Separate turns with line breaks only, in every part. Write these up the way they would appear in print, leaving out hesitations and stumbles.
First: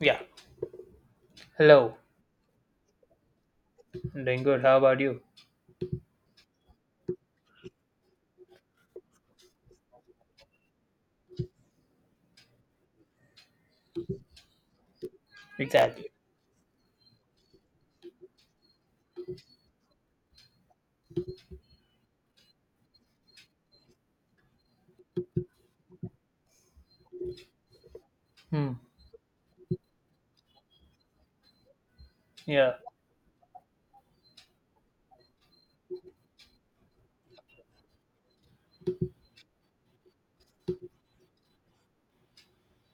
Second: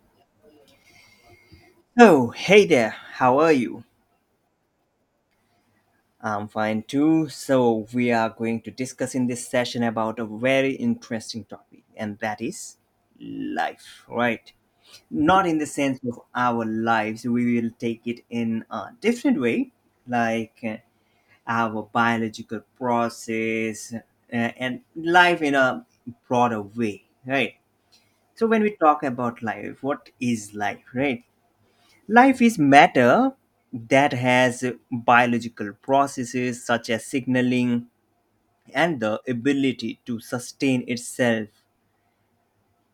Yeah. Hello.
Oh, hey there. How are you?
I'm doing good. How about you?
I'm fine too. So, we are going to discuss in this session about a very interesting topic, and that is life, right? Not in the sense
Exactly.
of our lives, we will take it in a different way, like our biological process and life in a broader way, right? So, when
Hmm.
we talk about life, what is life, right? Life is
Yeah.
matter that has biological processes such as signaling and the ability to sustain itself.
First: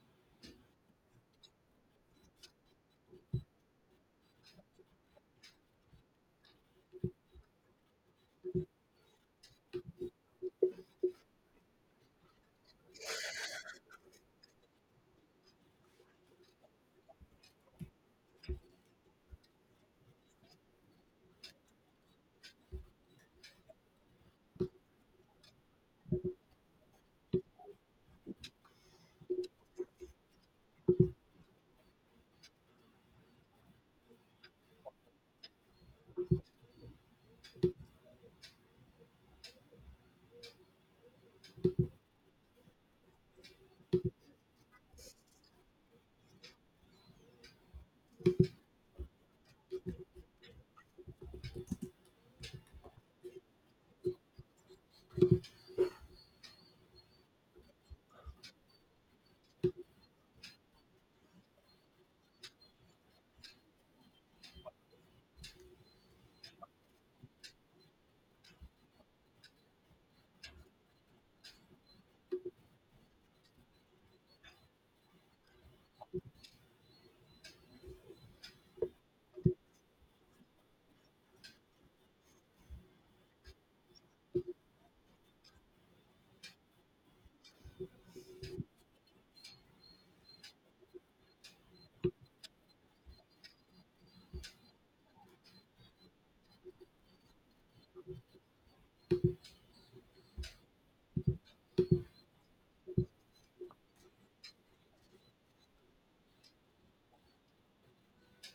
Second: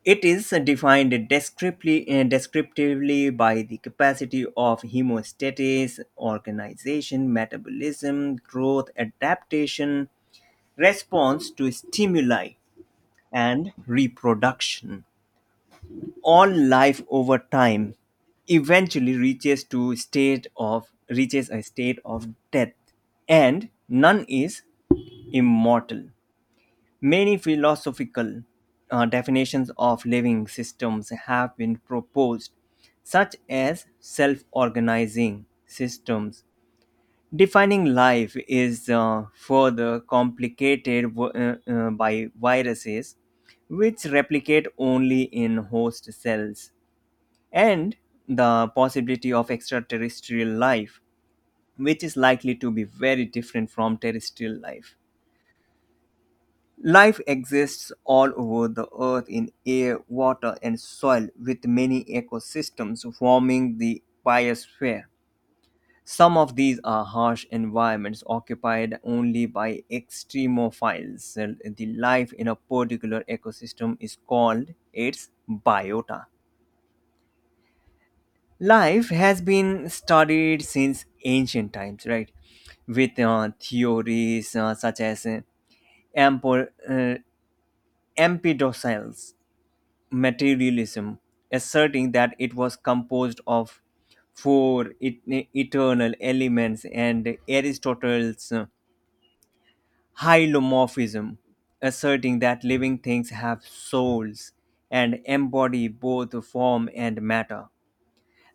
It is defined descriptively by the capacity of hemostasis, organization, metabolism, growth, adaptation, response to stimuli, and reproduction. On life over time eventually reaches to state of reaches a state of death, and none is immortal. Many philosophical definitions of living systems have been proposed, such as self-organizing systems. Defining life is further complicated by viruses, which replicate only in host cells, and the possibility of extraterrestrial life, which is likely to be very different from terrestrial life. Life exists all over the earth in air, water, and soil, with many ecosystems forming the biosphere. Some of these are harsh environments occupied only by extremophiles. The life in a particular ecosystem is called its biota. Life has been studied since ancient times, right? With theories such as empo- uh, empedocles, materialism, asserting that it was composed of eternal elements, and Aristotle's hylomorphism, asserting that living things have souls and embody both form and matter.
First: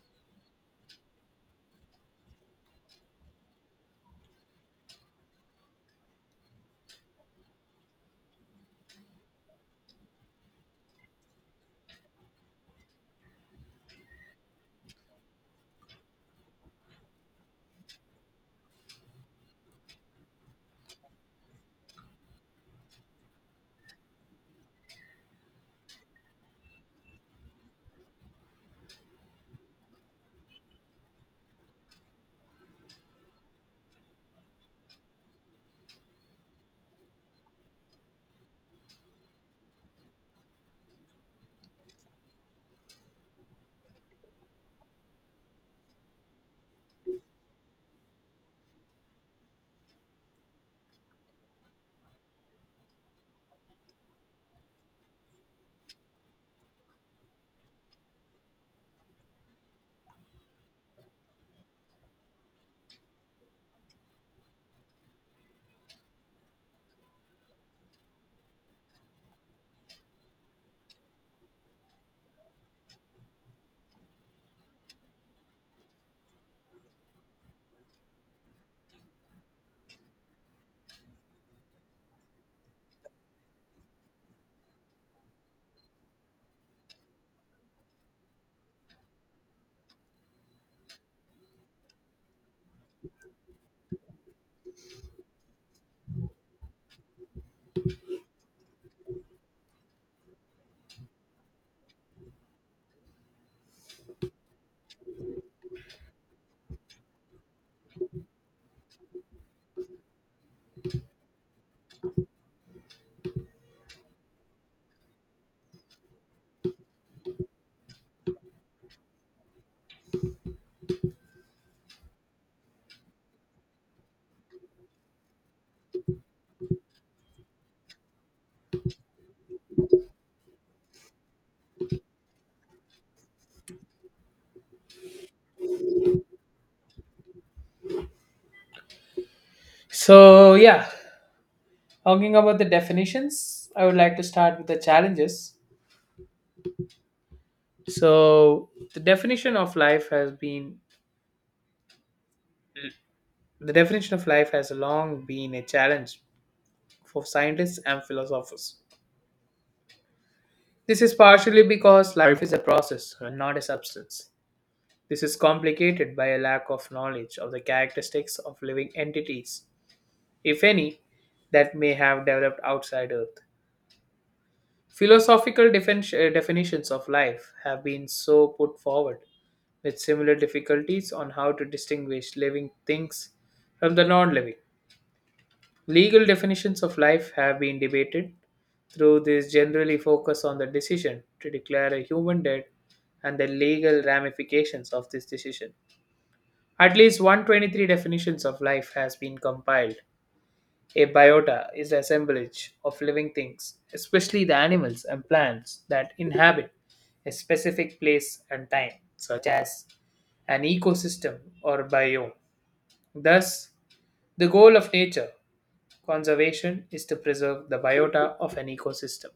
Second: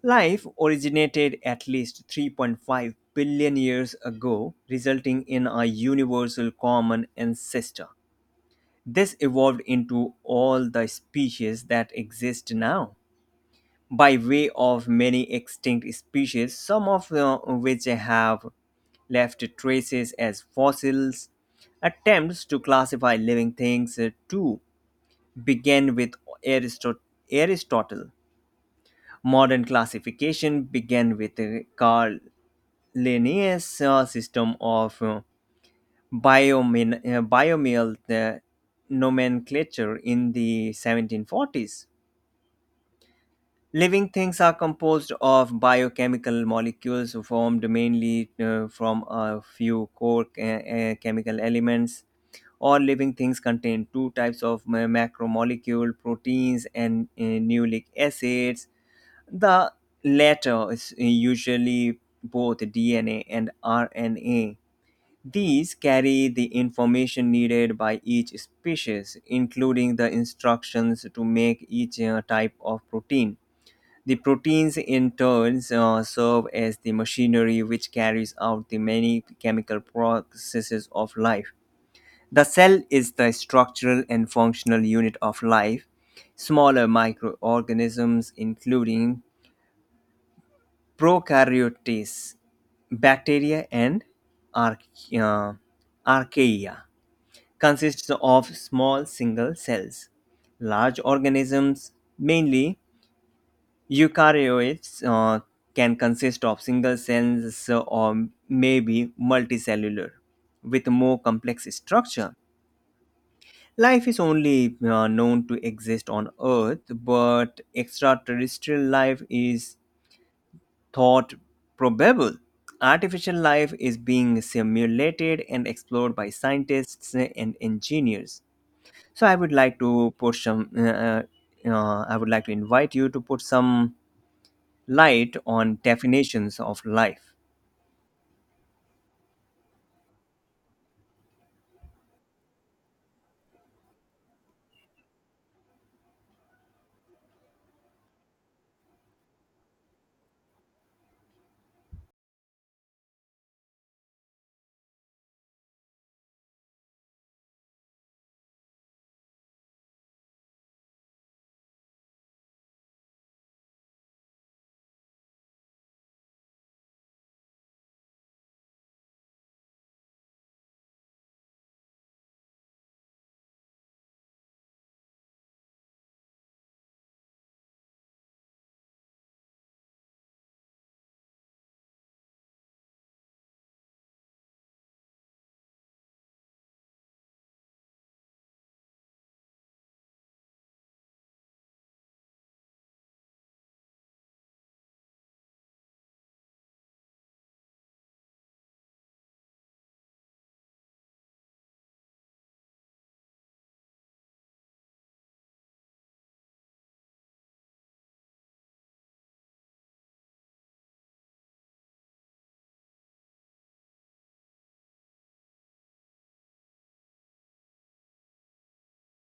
Life originated at least 3.5 billion years ago, resulting in a universal common ancestor. This evolved into all the species that exist now, by way of many extinct species, some of which have left traces as fossils. Attempts to classify living things too began with Aristo- Aristotle. Modern classification began with Carl Linnaeus' system of binomial nomenclature in the 1740s. Living things are composed of biochemical molecules formed mainly from a few core chemical elements. All living things contain two types of macromolecule proteins and nucleic acids. The latter is usually both DNA and RNA. These carry the information needed by each species, including the instructions to make each type of protein. The proteins, in turn, serve as the machinery which carries out the many chemical processes of life. The cell is the structural and functional unit of life. Smaller microorganisms, including prokaryotes, bacteria, and arch- uh, archaea, consists of small single cells. Large organisms, mainly eukaryotes, can consist of single cells or maybe multicellular with more complex structure. Life is only known to exist on Earth, but extraterrestrial life is thought probable. Artificial life is being simulated and explored by scientists and engineers. So I would like to put some. I would like to invite you to put some light on definitions of life.
So yeah, talking about the definitions, I would like to start with the challenges. So the definition of life has long been a challenge for scientists and philosophers. This is partially because life is a process and not a substance. This is complicated by a lack of knowledge of the characteristics of living entities, if any, that may have developed outside Earth. Philosophical definitions of life have been so put forward, with similar difficulties on how to distinguish living things from the non living. Legal definitions of life have been debated, though these generally focus on the decision to declare a human dead and the legal ramifications of this decision. At least 123 definitions of life has been compiled. A biota is the assemblage of living things, especially the animals and plants that inhabit a specific place and time, such as an ecosystem or biome. Thus, the goal of nature conservation is to preserve the biota of an ecosystem.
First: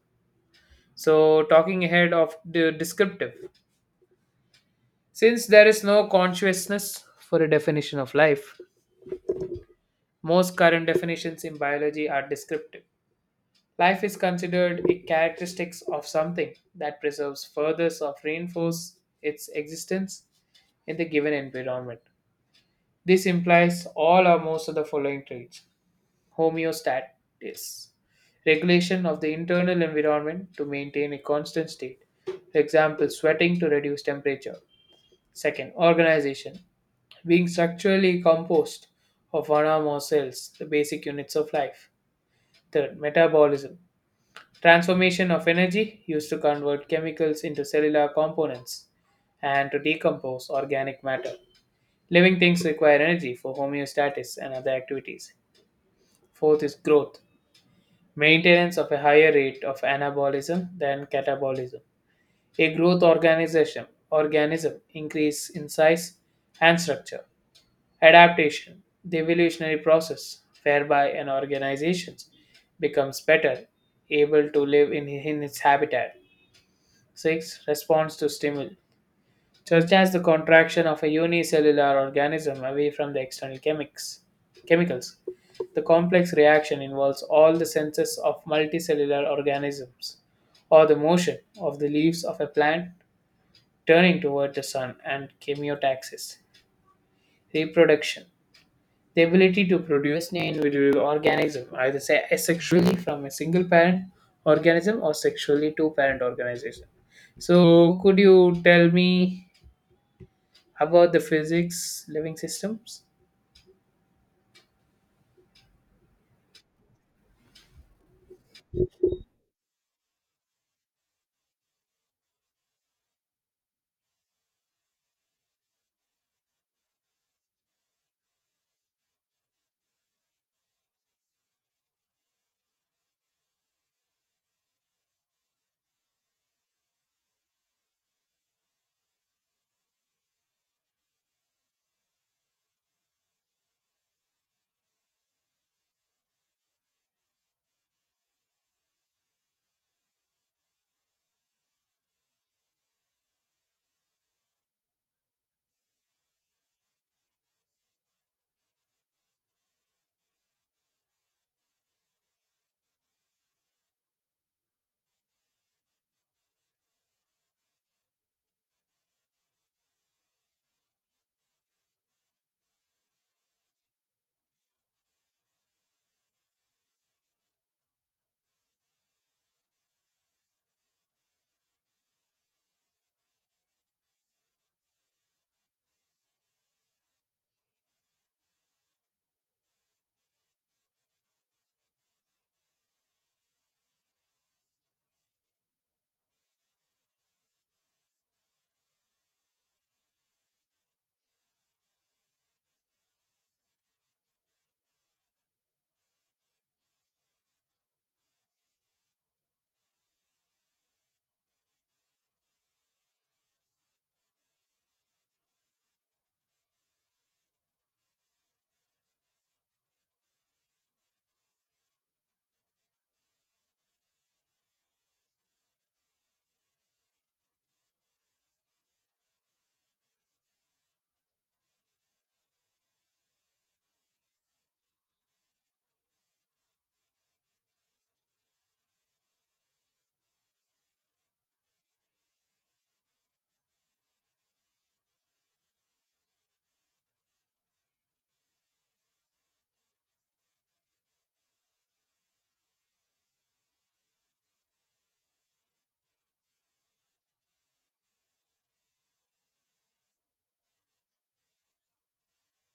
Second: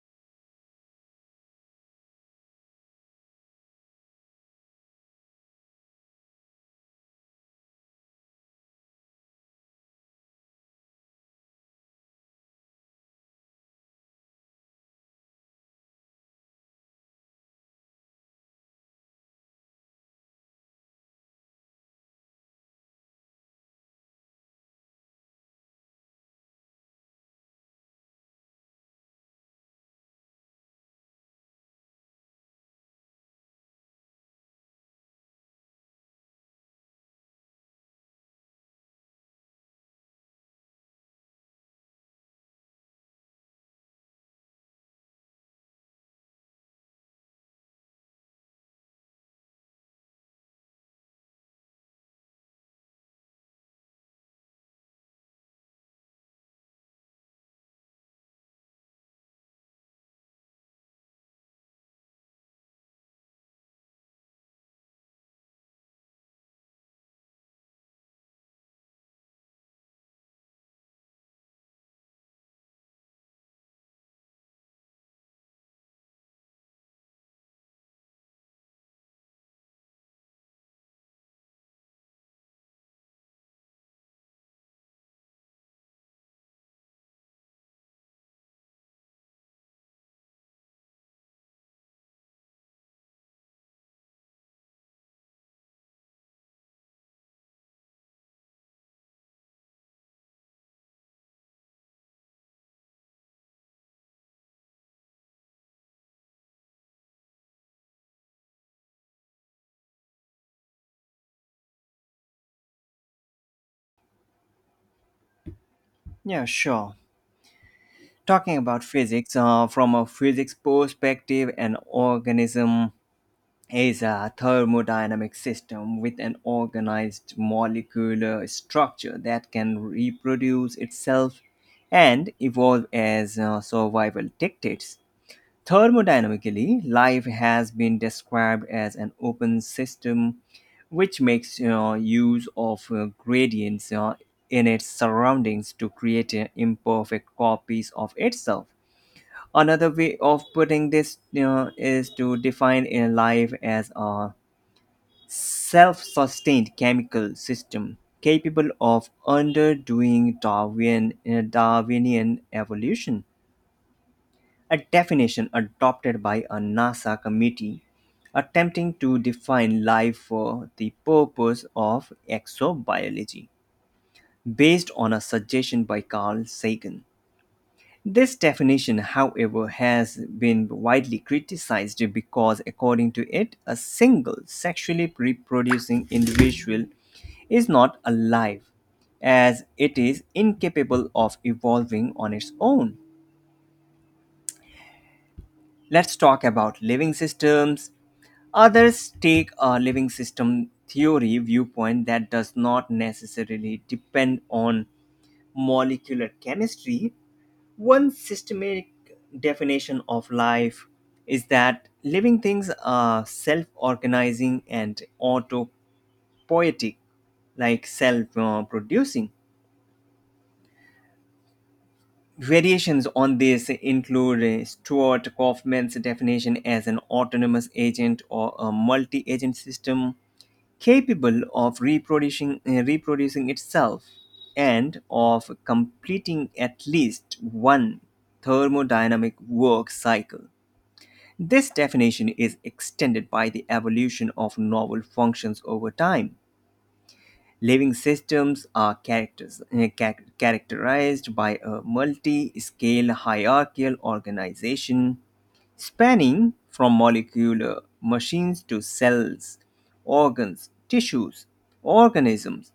So, talking ahead of the descriptive, since there is no consciousness for a definition of life, most current definitions in biology are descriptive. Life is considered a characteristic of something that preserves further or reinforces its existence in the given environment. This implies all or most of the following traits. Homeostasis, regulation of the internal environment to maintain a constant state. For example, sweating to reduce temperature. Second, organization, being structurally composed of one or more cells, the basic units of life. Third, metabolism, transformation of energy used to convert chemicals into cellular components and to decompose organic matter. Living things require energy for homeostasis and other activities. Fourth is growth, maintenance of a higher rate of anabolism than catabolism. A growth organization organism increase in size and structure. Adaptation, the evolutionary process whereby an organization becomes better able to live in its habitat. Six, response to stimuli, such as the contraction of a unicellular organism away from the external chemicals. The complex reaction involves all the senses of multicellular organisms, or the motion of the leaves of a plant turning toward the sun and chemiotaxis. Reproduction. The ability to produce an individual organism, either say asexually from a single parent organism or sexually two parent organization. So, could you tell me about the physics living systems?
Yeah, sure. Talking about physics, from a physics perspective, an organism is a thermodynamic system with an organized molecular structure that can reproduce itself and evolve as survival dictates. Thermodynamically, life has been described as an open system which makes, you know, use of gradients in its surroundings to create imperfect copies of itself. Another way of putting this, you know, is to define a life as a self sustained chemical system capable of underdoing Darwinian evolution, a definition adopted by a NASA committee attempting to define life for the purpose of exobiology, based on a suggestion by Carl Sagan. This definition, however, has been widely criticized because, according to it, a single sexually reproducing individual is not alive, as it is incapable of evolving on its own. Let's talk about living systems. Others take a living system theory viewpoint that does not necessarily depend on molecular chemistry. One systematic definition of life is that living things are self organizing and autopoietic, like self producing. Variations on this include Stuart Kaufman's definition as an autonomous agent or a multi agent system capable of reproducing itself and of completing at least one thermodynamic work cycle. This definition is extended by the evolution of novel functions over time. Living systems are characterized by a multi scale hierarchical organization spanning from molecular machines to cells, organs, tissues, organisms,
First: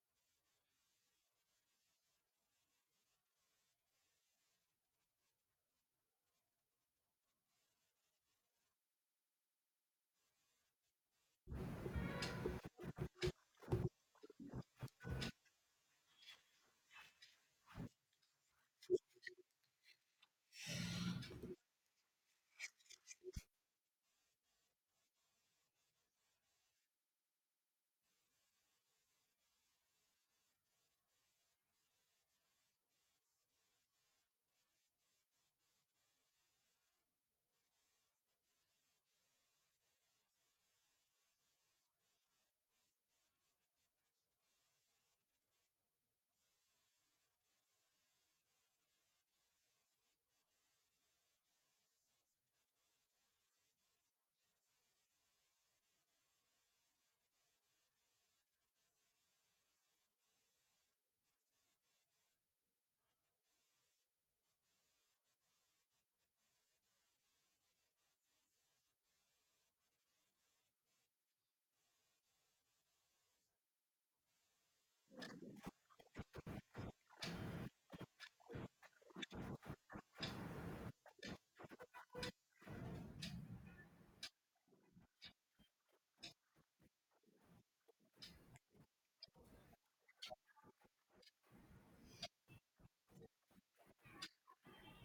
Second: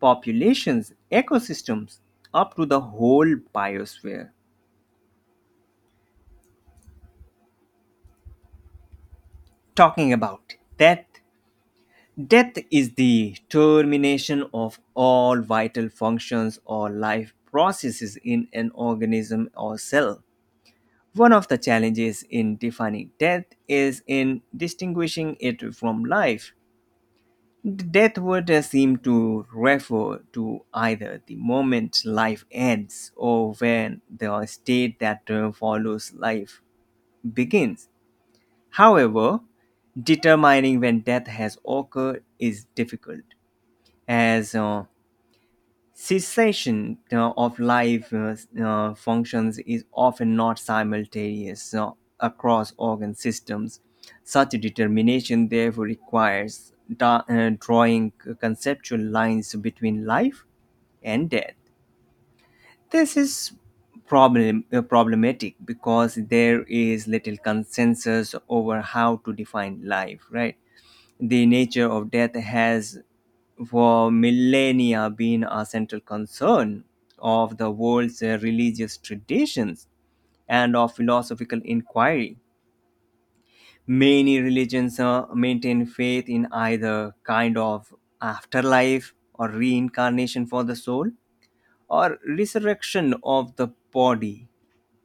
populations, ecosystems, up to the whole biosphere. Talking about death, death is the termination of all vital functions or life processes in an organism or cell. One of the challenges in defining death is in distinguishing it from life. Death would seem to refer to either the moment life ends or when the state that follows life begins. However, determining when death has occurred is difficult as cessation of life functions is often not simultaneous across organ systems. Such a determination therefore requires drawing conceptual lines between life and death. This is problematic because there is little consensus over how to define life, right? The nature of death has for millennia been a central concern of the world's religious traditions and of philosophical inquiry. Many religions maintain faith in either kind of afterlife or reincarnation for the soul or resurrection of the body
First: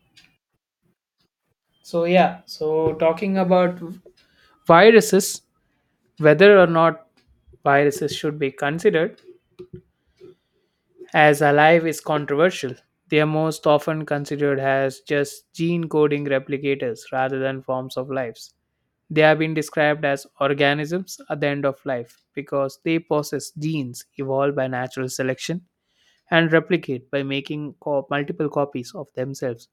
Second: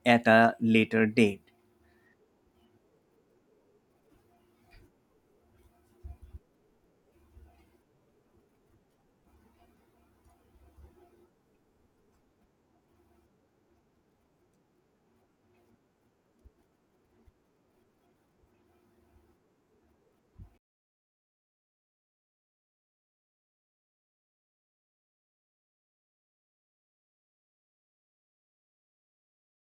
at a later date.
So yeah, so talking about viruses, whether or not viruses should be considered as alive is controversial. They are most often considered as just gene coding replicators rather than forms of lives. They have been described as organisms at the end of life because they possess genes evolved by natural selection and replicate by making multiple copies of themselves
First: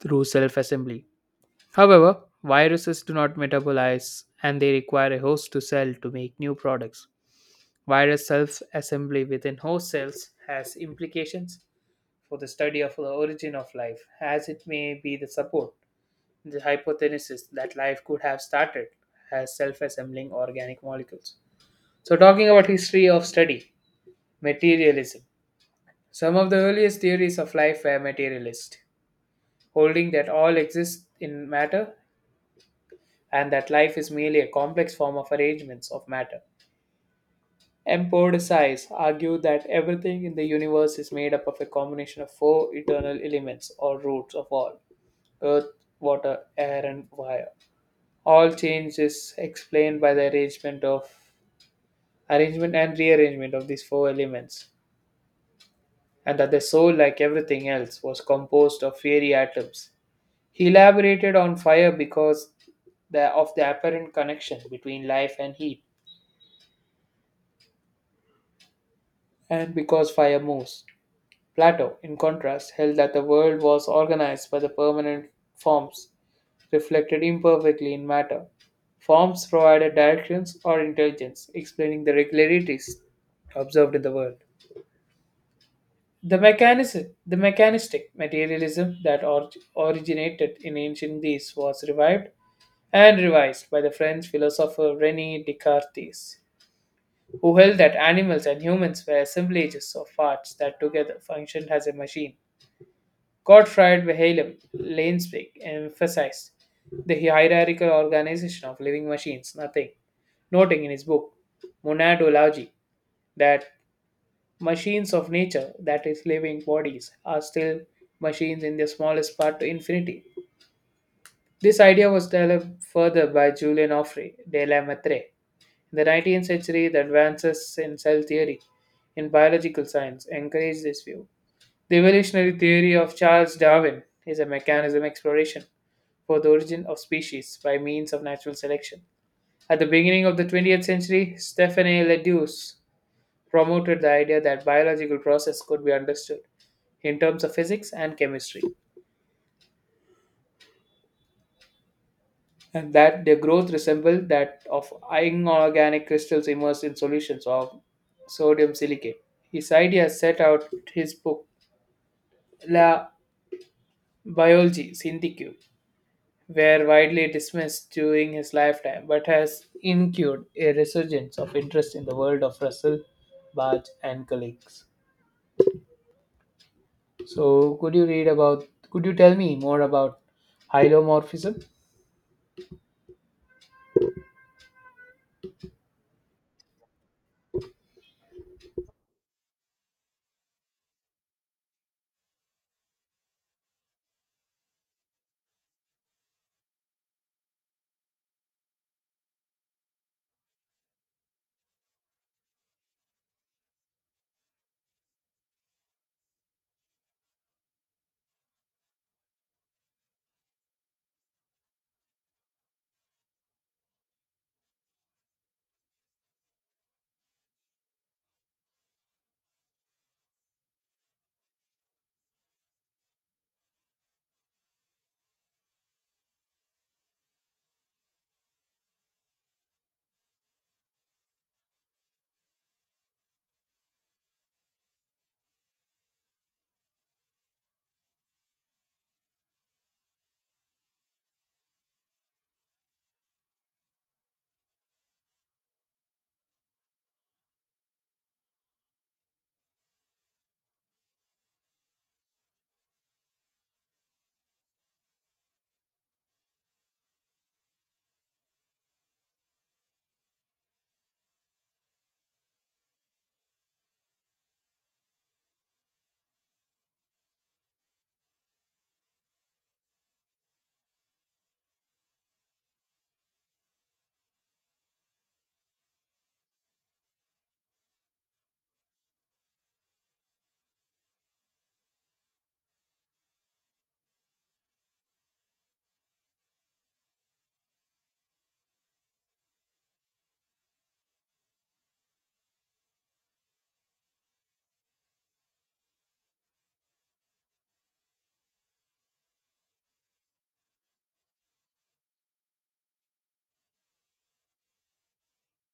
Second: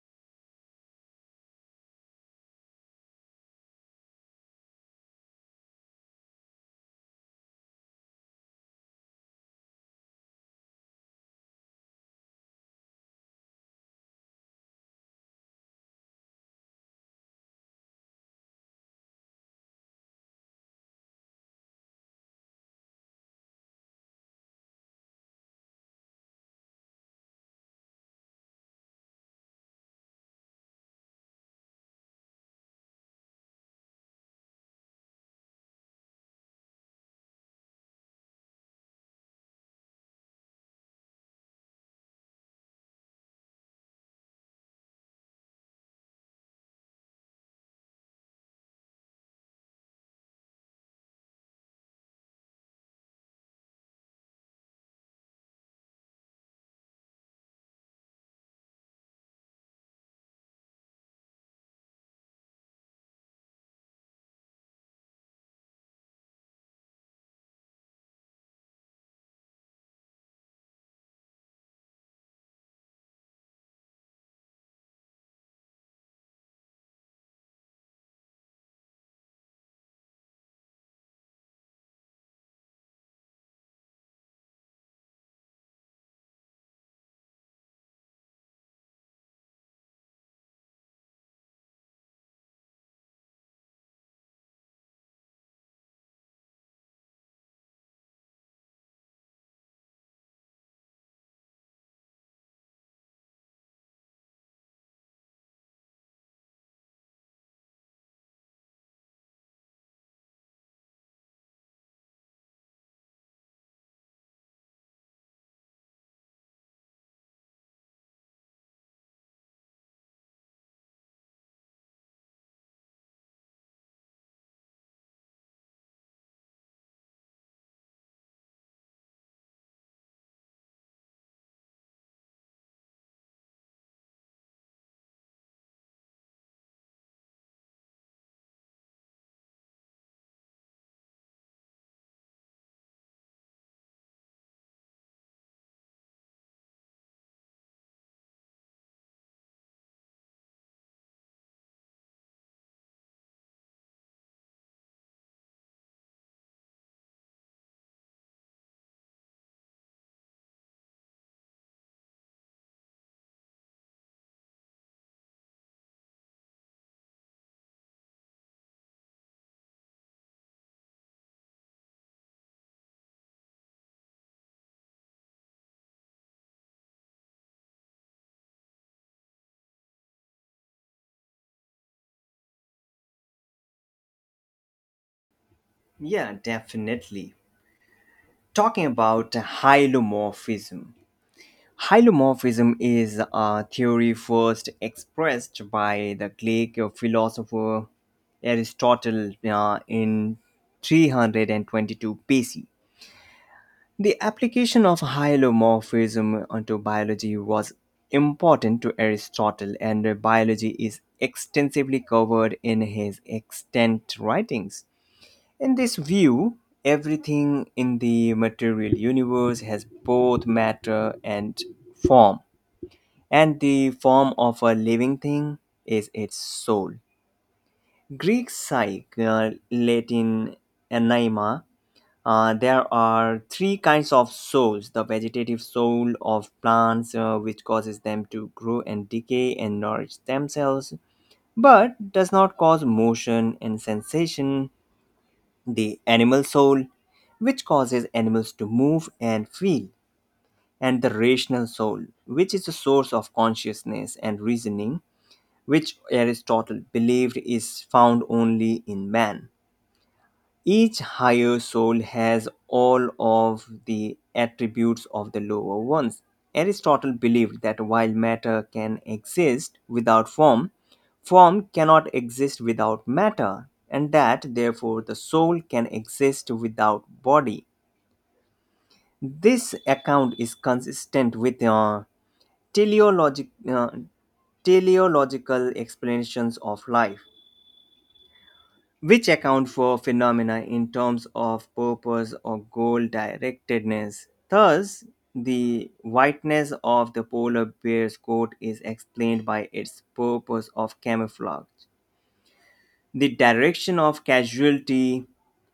through self assembly. However, viruses do not metabolize and they require a host to cell to make new products. Virus self assembly within host cells has implications for the study of the origin of life, as it may be the hypothesis that life could have started as self assembling organic molecules. So, talking about history of study, materialism. Some of the earliest theories of life were materialist, holding that all exists in matter and that life is merely a complex form of arrangements of matter. Empedocles argued that everything in the universe is made up of a combination of four eternal elements or roots of all: earth, water, air, and fire. All change is explained by the arrangement of arrangement and rearrangement of these four elements, and that the soul, like everything else, was composed of fiery atoms. He elaborated on fire because of the apparent connection between life and heat and because fire moves. Plato, in contrast, held that the world was organized by the permanent forms, reflected imperfectly in matter. Forms provided directions or intelligence, explaining the regularities observed in the world. The the mechanistic materialism that originated in ancient Greece was revived and revised by the French philosopher René Descartes, who held that animals and humans were assemblages of parts that together functioned as a machine. Gottfried Wilhelm Leibniz emphasized the hierarchical organization of living machines, nothing, noting in his book Monadology that machines of nature, that is, living bodies, are still machines in their smallest part to infinity. This idea was developed further by Julien Offray de la Mettrie. In the 19th century, the advances in cell theory in biological science encouraged this view. The evolutionary theory of Charles Darwin is a mechanism exploration for the origin of species by means of natural selection. At the beginning of the 20th century, Stephane Leduc promoted the idea that biological process could be understood in terms of physics and chemistry, and that their growth resembled that of inorganic crystals immersed in solutions of sodium silicate. His idea set out his book La Biologie Syndique, were widely dismissed during his lifetime, but has incurred a resurgence of interest in the world of Russell, Barge, and colleagues. So, could you read about? Could you tell me more about hylomorphism?
Yeah, definitely. Talking about hylomorphism, hylomorphism is a theory first expressed by the Greek philosopher Aristotle in 322 BC. The application of hylomorphism onto biology was important to Aristotle, and biology is extensively covered in his extant writings. In this view, everything in the material universe has both matter and form, and the form of a living thing is its soul. Greek psyche, Latin anima. There are three kinds of souls: the vegetative soul of plants, which causes them to grow and decay and nourish themselves, but does not cause motion and sensation. The animal soul, which causes animals to move and feel, and the rational soul, which is the source of consciousness and reasoning, which Aristotle believed is found only in man. Each higher soul has all of the attributes of the lower ones. Aristotle believed that while matter can exist without form, form cannot exist without matter, and that therefore the soul can exist without body. This account is consistent with teleologic, uh, teleological explanations of life, which account for phenomena in terms of purpose or goal directedness. Thus, the whiteness of the polar bear's coat is explained by its purpose of camouflage. The direction of casualty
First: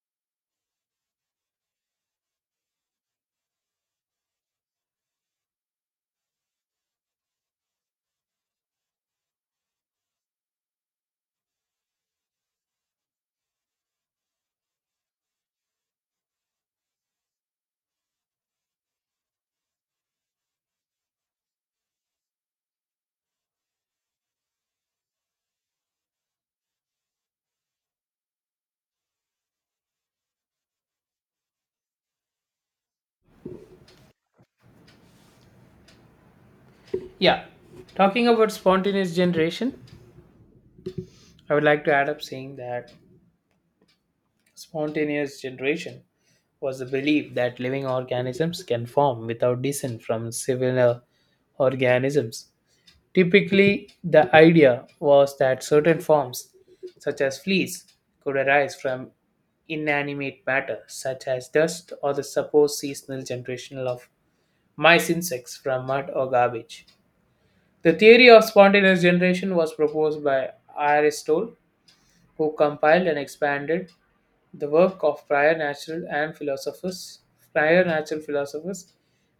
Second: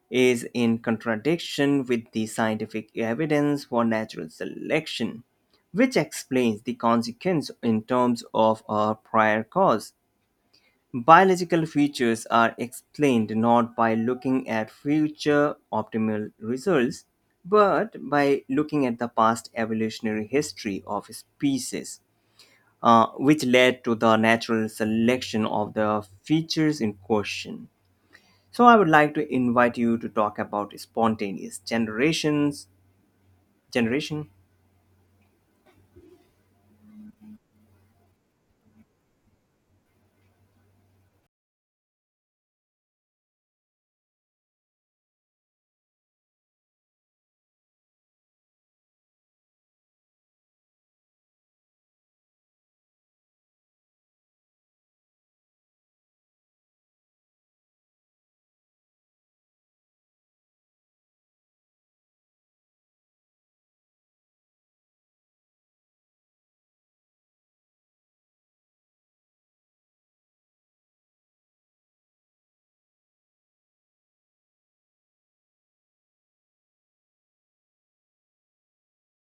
is in contradiction with the scientific evidence for natural selection, which explains the consequence in terms of a prior cause. Biological features are explained not by looking at future optimal results, but by looking at the past evolutionary history of species, which led to the natural selection of the features in question. So, I would like to invite you to talk about spontaneous generation.
Yeah, talking about spontaneous generation, I would like to add up saying that spontaneous generation was the belief that living organisms can form without descent from similar organisms. Typically, the idea was that certain forms, such as fleas, could arise from inanimate matter, such as dust or the supposed seasonal generation of mice insects from mud or garbage. The theory of spontaneous generation was proposed by Aristotle, who compiled and expanded the work of prior natural philosophers,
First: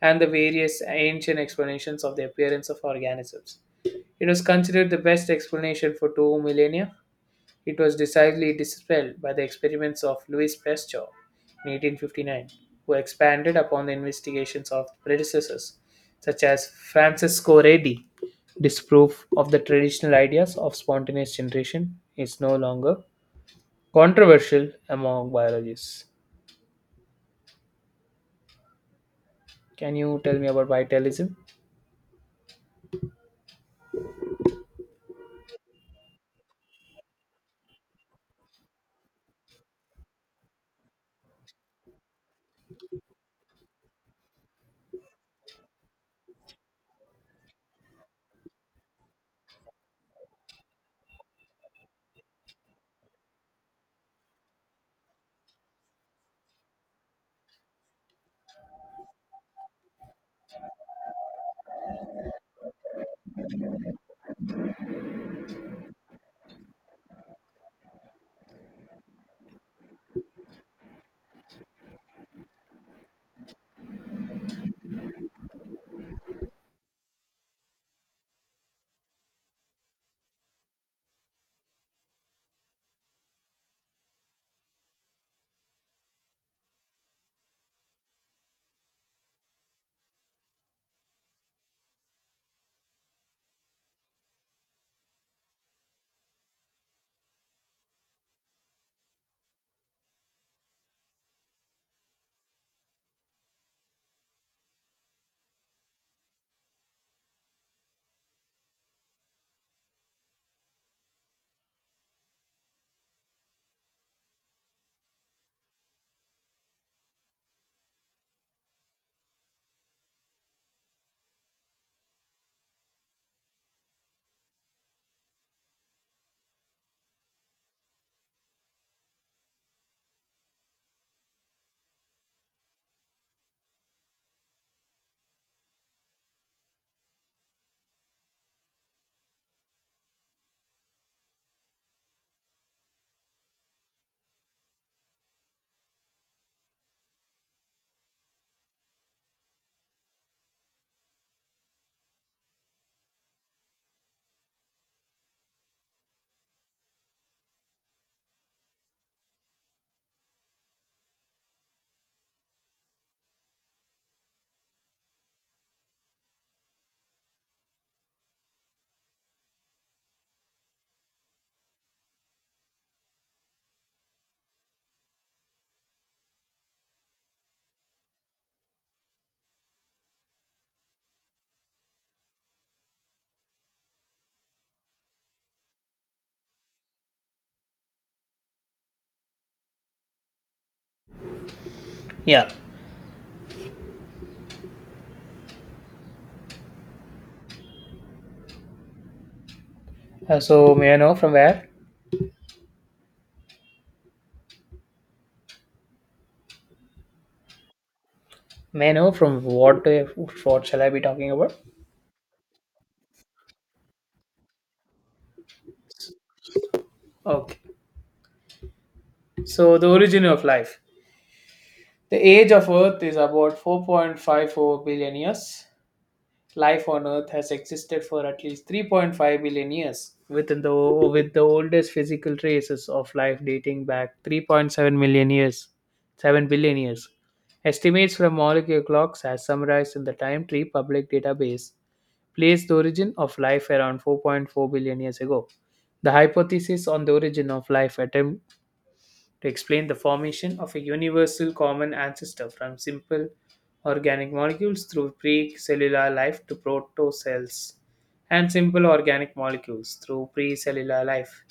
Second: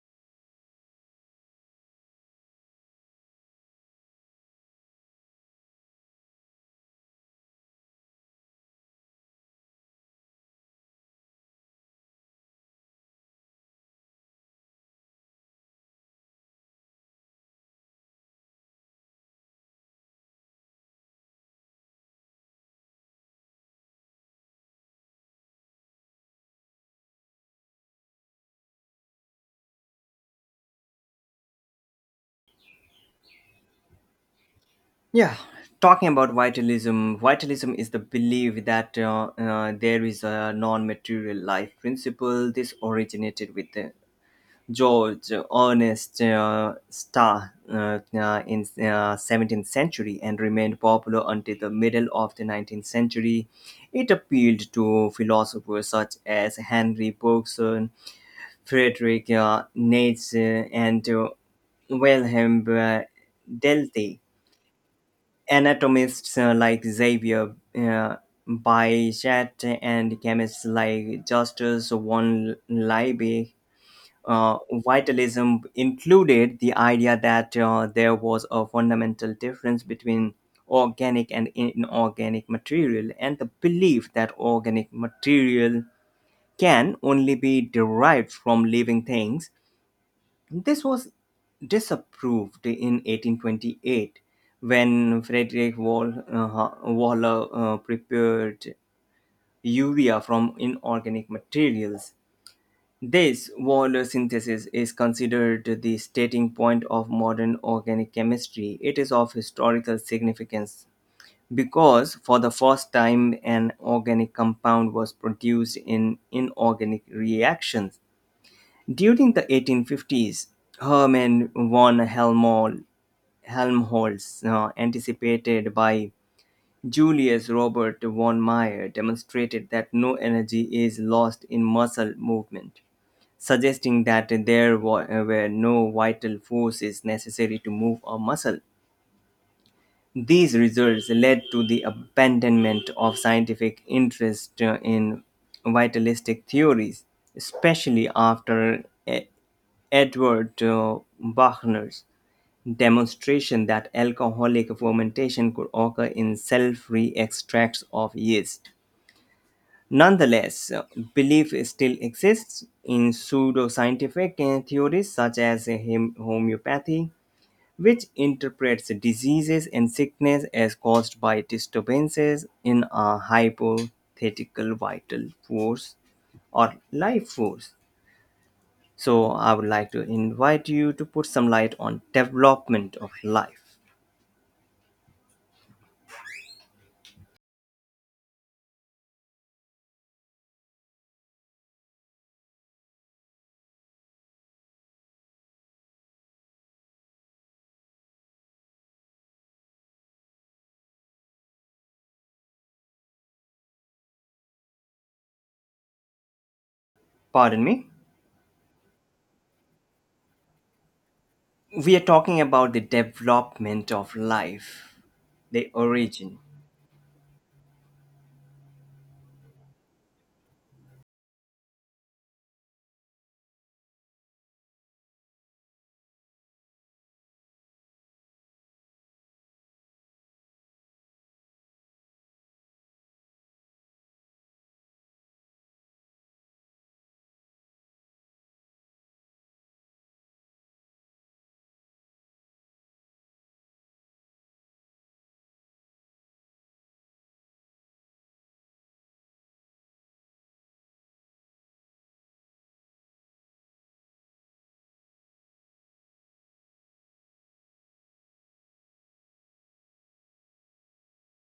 and the various ancient explanations of the appearance of organisms. It was considered the best explanation for two millennia. It was decisively dispelled by the experiments of Louis Pasteur in 1859, who expanded upon the investigations of predecessors such as Francesco Redi. Disproof of the traditional ideas of spontaneous generation is no longer controversial among biologists. Can you tell me about vitalism?
Yeah, talking about vitalism, vitalism is the belief that there is a non material life principle. This originated with George Ernest Starr in 17th century and remained popular until the middle of the 19th century. It appealed to philosophers such as Henry Bergson, Friedrich Nietzsche, and Wilhelm Delty, anatomists like Xavier Bichat, and chemists like Justus von Liebig. Uh, Vitalism included the idea that there was a fundamental difference between organic and inorganic material, and the belief that organic material can only be derived from living things. This was disapproved in 1828 when Frederick Waller prepared urea from inorganic materials. This Waller synthesis is considered the starting point of modern organic chemistry. It is of historical significance because for the first time an organic compound was produced in inorganic reactions. During the 1850s, Hermann von Helmholtz, anticipated by Julius Robert von Meyer, demonstrated that no energy is lost in muscle movement, suggesting that there were no vital forces necessary to move a muscle. These results led to the abandonment of scientific interest in vitalistic theories, especially after Edward Buchner's demonstration that alcoholic fermentation could occur in cell-free extracts of yeast. Nonetheless, belief still exists in pseudoscientific theories such as homeopathy, which interprets diseases and sickness as caused by disturbances in a hypothetical vital force or life force. So I would like to invite you to put some light on development of life.
Yeah. So may I know from where?
Pardon me.
May I know from what? What shall I be talking about?
We are talking about the development of life, the origin.
Okay. So, the origin of life. The age of Earth is about 4.54 billion years. Life on Earth has existed for at least 3.5 billion years, with the oldest physical traces of life dating back 3.7 million years, 7 billion years. Estimates from molecular clocks, as summarized in the Time Tree public database, place the origin of life around 4.4 billion years ago. The hypothesis on the origin of life attempt to explain the formation of a universal common ancestor from simple organic molecules through pre-cellular life to protocells and simple organic molecules through pre-cellular life.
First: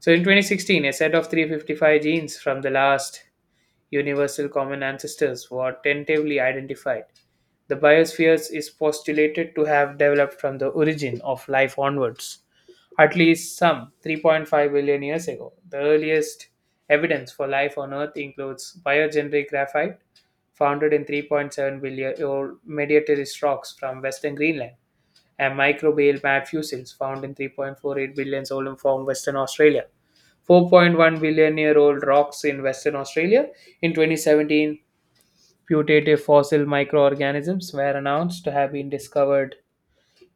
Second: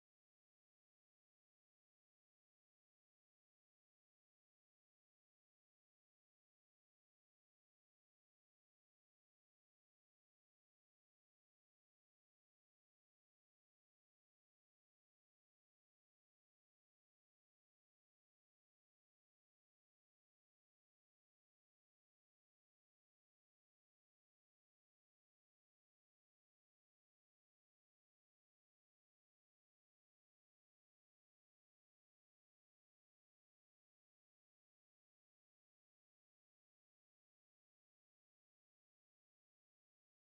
So in 2016, a set of 355 genes from the last universal common ancestors were tentatively identified. The biosphere is postulated to have developed from the origin of life onwards, at least some 3.5 billion years ago. The earliest evidence for life on Earth includes biogenetic graphite, founded in 3.7 billion year old Mediterranean rocks from western Greenland, and microbial mat fossils found in 3.48 billion years old from western Australia. 4.1 billion year old rocks in western Australia in 2017. Putative fossil microorganisms were announced to have been discovered.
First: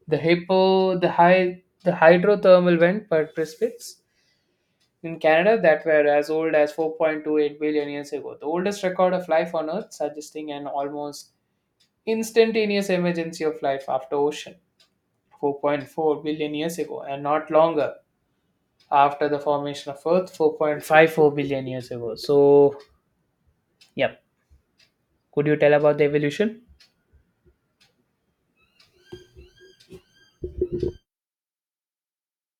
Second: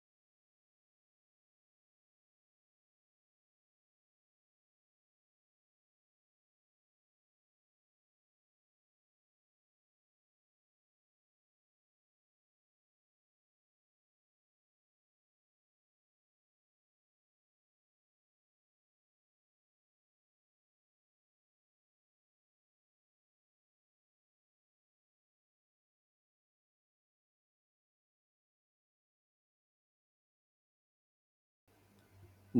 The hippo, the, hy- the hydrothermal vent perspics in Canada that were as old as 4.28 billion years ago, the oldest record of life on Earth, suggesting an almost instantaneous emergency of life after ocean 4.4 billion years ago and not longer after the formation of Earth 4.54 billion years ago. So, yep. Could you tell about the evolution?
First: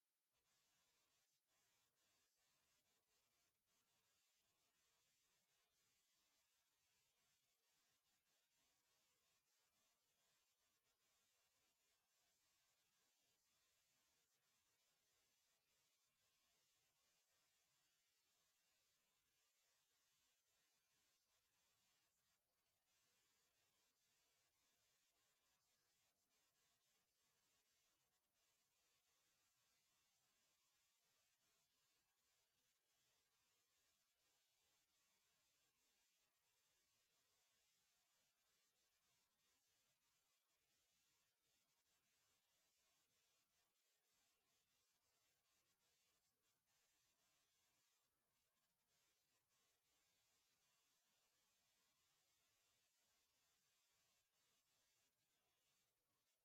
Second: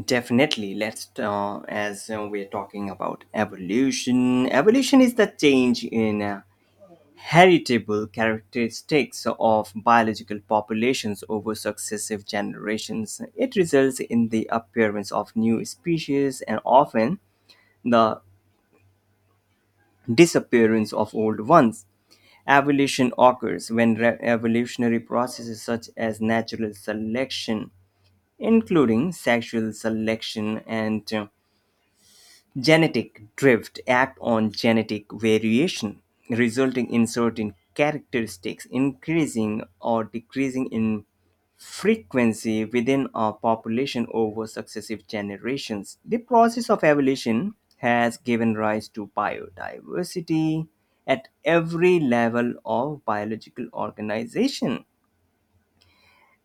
Definitely, let's as we're talking about evolution. Evolution is the change in heritable characteristics of biological populations over successive generations. It results in the appearance of new species and often the disappearance of old ones. Evolution occurs when evolutionary processes such as natural selection, including sexual selection and genetic drift act on genetic variation, resulting in certain characteristics increasing or decreasing in frequency within a population over successive generations. The process of evolution has given rise to biodiversity at every level of biological organization.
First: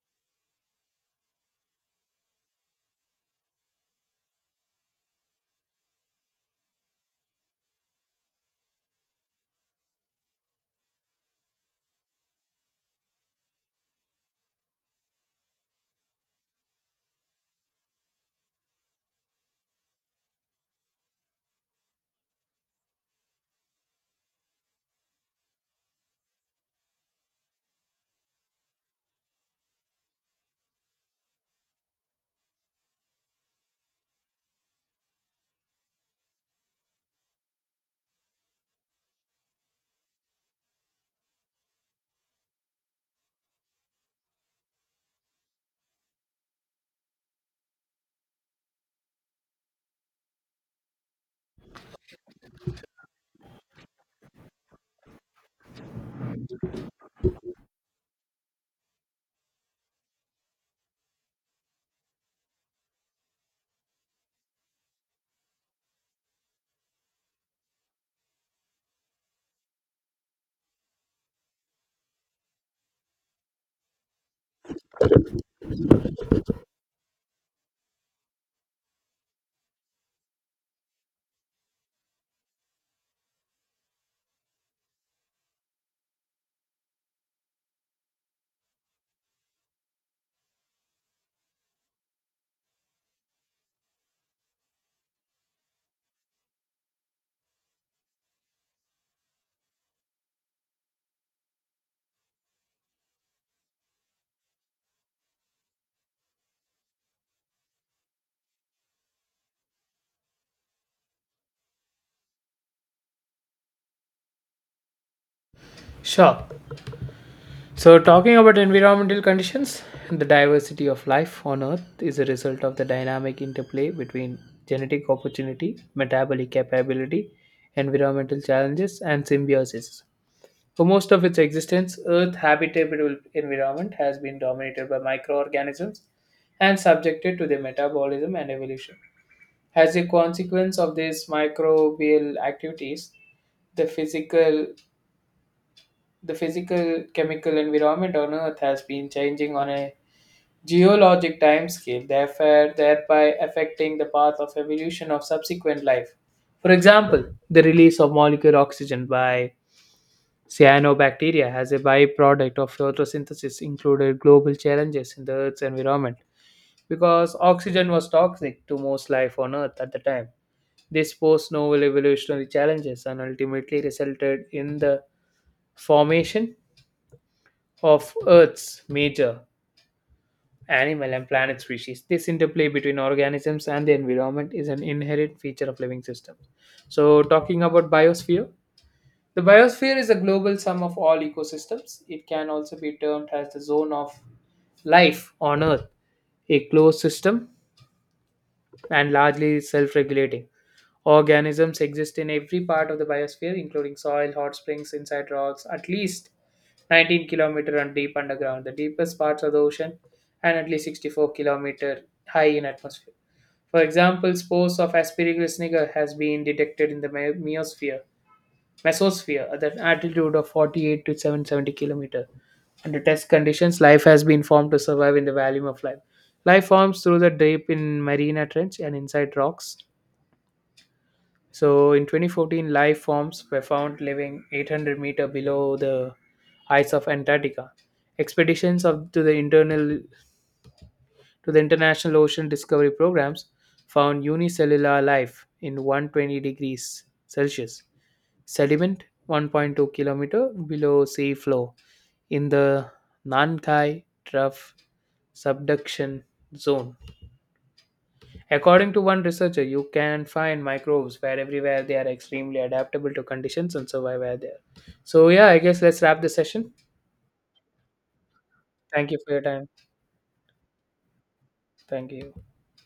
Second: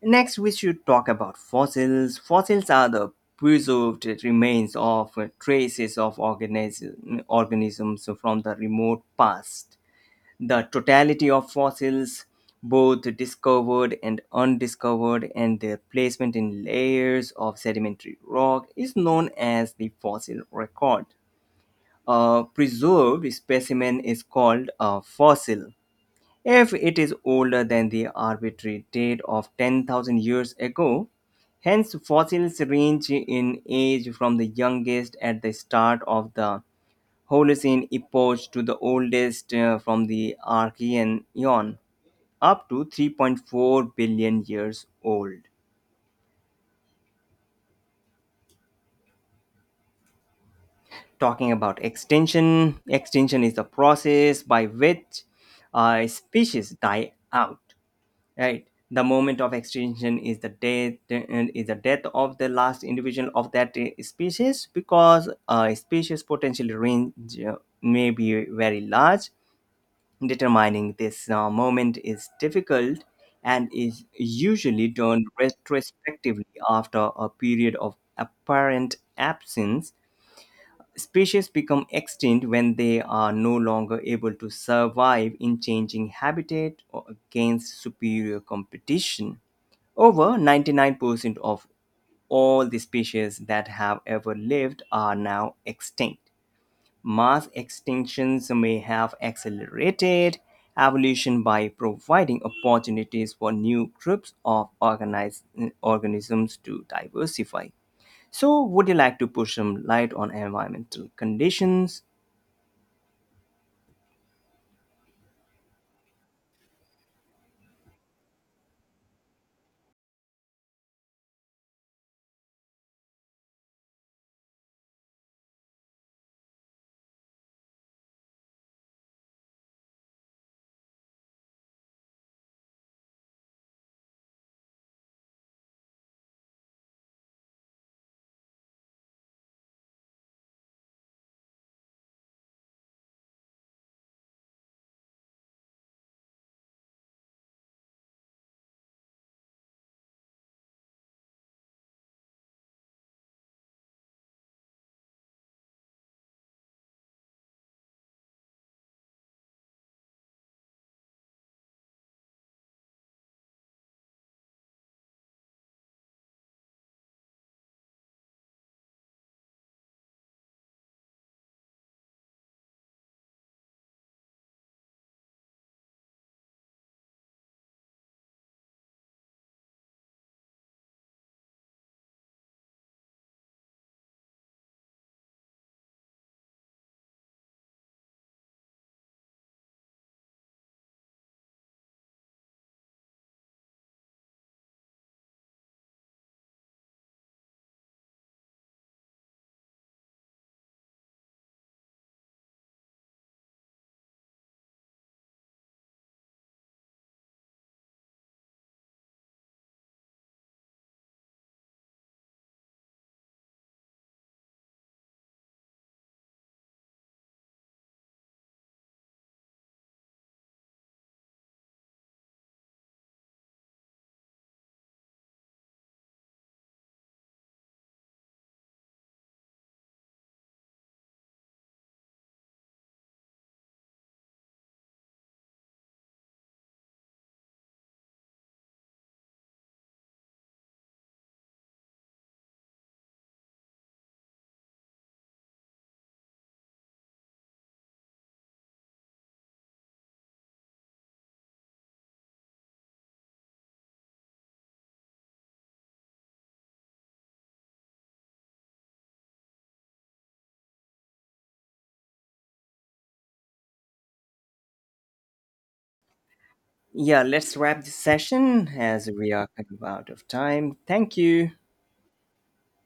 Next, we should talk about fossils. Fossils are the preserved remains of organisms from the remote past. The totality of fossils, both discovered and undiscovered, and their placement in layers of sedimentary rock, is known as the fossil record. A preserved specimen is called a fossil if it is older than the arbitrary date of 10,000 years ago. Hence, fossils range in age from the youngest at the start of the Holocene epoch to the oldest from the Archean eon, up to 3.4 billion years old. Talking about extinction, extinction is the process by which a species die out. Right. The moment of extinction is the death of the last individual of that species, because a species potential range uh, may be very large. Determining this moment is difficult and is usually done retrospectively after a period of apparent absence. Species become extinct when they are no longer able to survive in changing habitat or against superior competition. Over 99% of all the species that have ever lived are now extinct. Mass extinctions may have accelerated evolution by providing opportunities for new groups of organized organisms to diversify. So, would you like to put some light on environmental conditions?
Sure. So, talking about environmental conditions, the diversity of life on Earth is a result of the dynamic interplay between genetic opportunity, metabolic capability, environmental challenges, and symbiosis. For most of its existence, Earth's habitable environment has been dominated by microorganisms and subjected to their metabolism and evolution. As a consequence of these microbial activities, the physical the physical chemical environment on earth has been changing on a geologic timescale, therefore, thereby affecting the path of evolution of subsequent life. For example, the release of molecular oxygen by cyanobacteria as a byproduct of photosynthesis included global challenges in the Earth's environment because oxygen was toxic to most life on Earth at the time. This posed novel evolutionary challenges and ultimately resulted in the formation of Earth's major animal and planet species. This interplay between organisms and the environment is an inherent feature of living systems. So, talking about biosphere, the biosphere is a global sum of all ecosystems. It can also be termed as the zone of life on Earth, a closed system and largely self regulating. Organisms exist in every part of the biosphere, including soil, hot springs, inside rocks, at least 19 kilometer and deep underground, the deepest parts of the ocean, and at least 64-kilometer high in atmosphere. For example, spores of Aspergillus niger has been detected in the mesosphere at an altitude of 48 to 770 kilometer. Under test conditions, life has been formed to survive in the volume of life. Life forms through the drape in marina trench and inside rocks so in 2014, life forms were found living 800-meter below the ice of Antarctica. Expeditions of, to the internal to the International Ocean Discovery Programs found unicellular life in 120 degrees Celsius sediment 1.2-kilometer below sea floor in the Nankai Trough subduction zone. According to one researcher, you can find microbes where everywhere they are extremely adaptable to conditions and survive where they are. So yeah, I guess let's wrap the session.
Yeah, let's wrap this session as
Thank you
we
for your
are
time.
out of time. Thank you.
Thank you.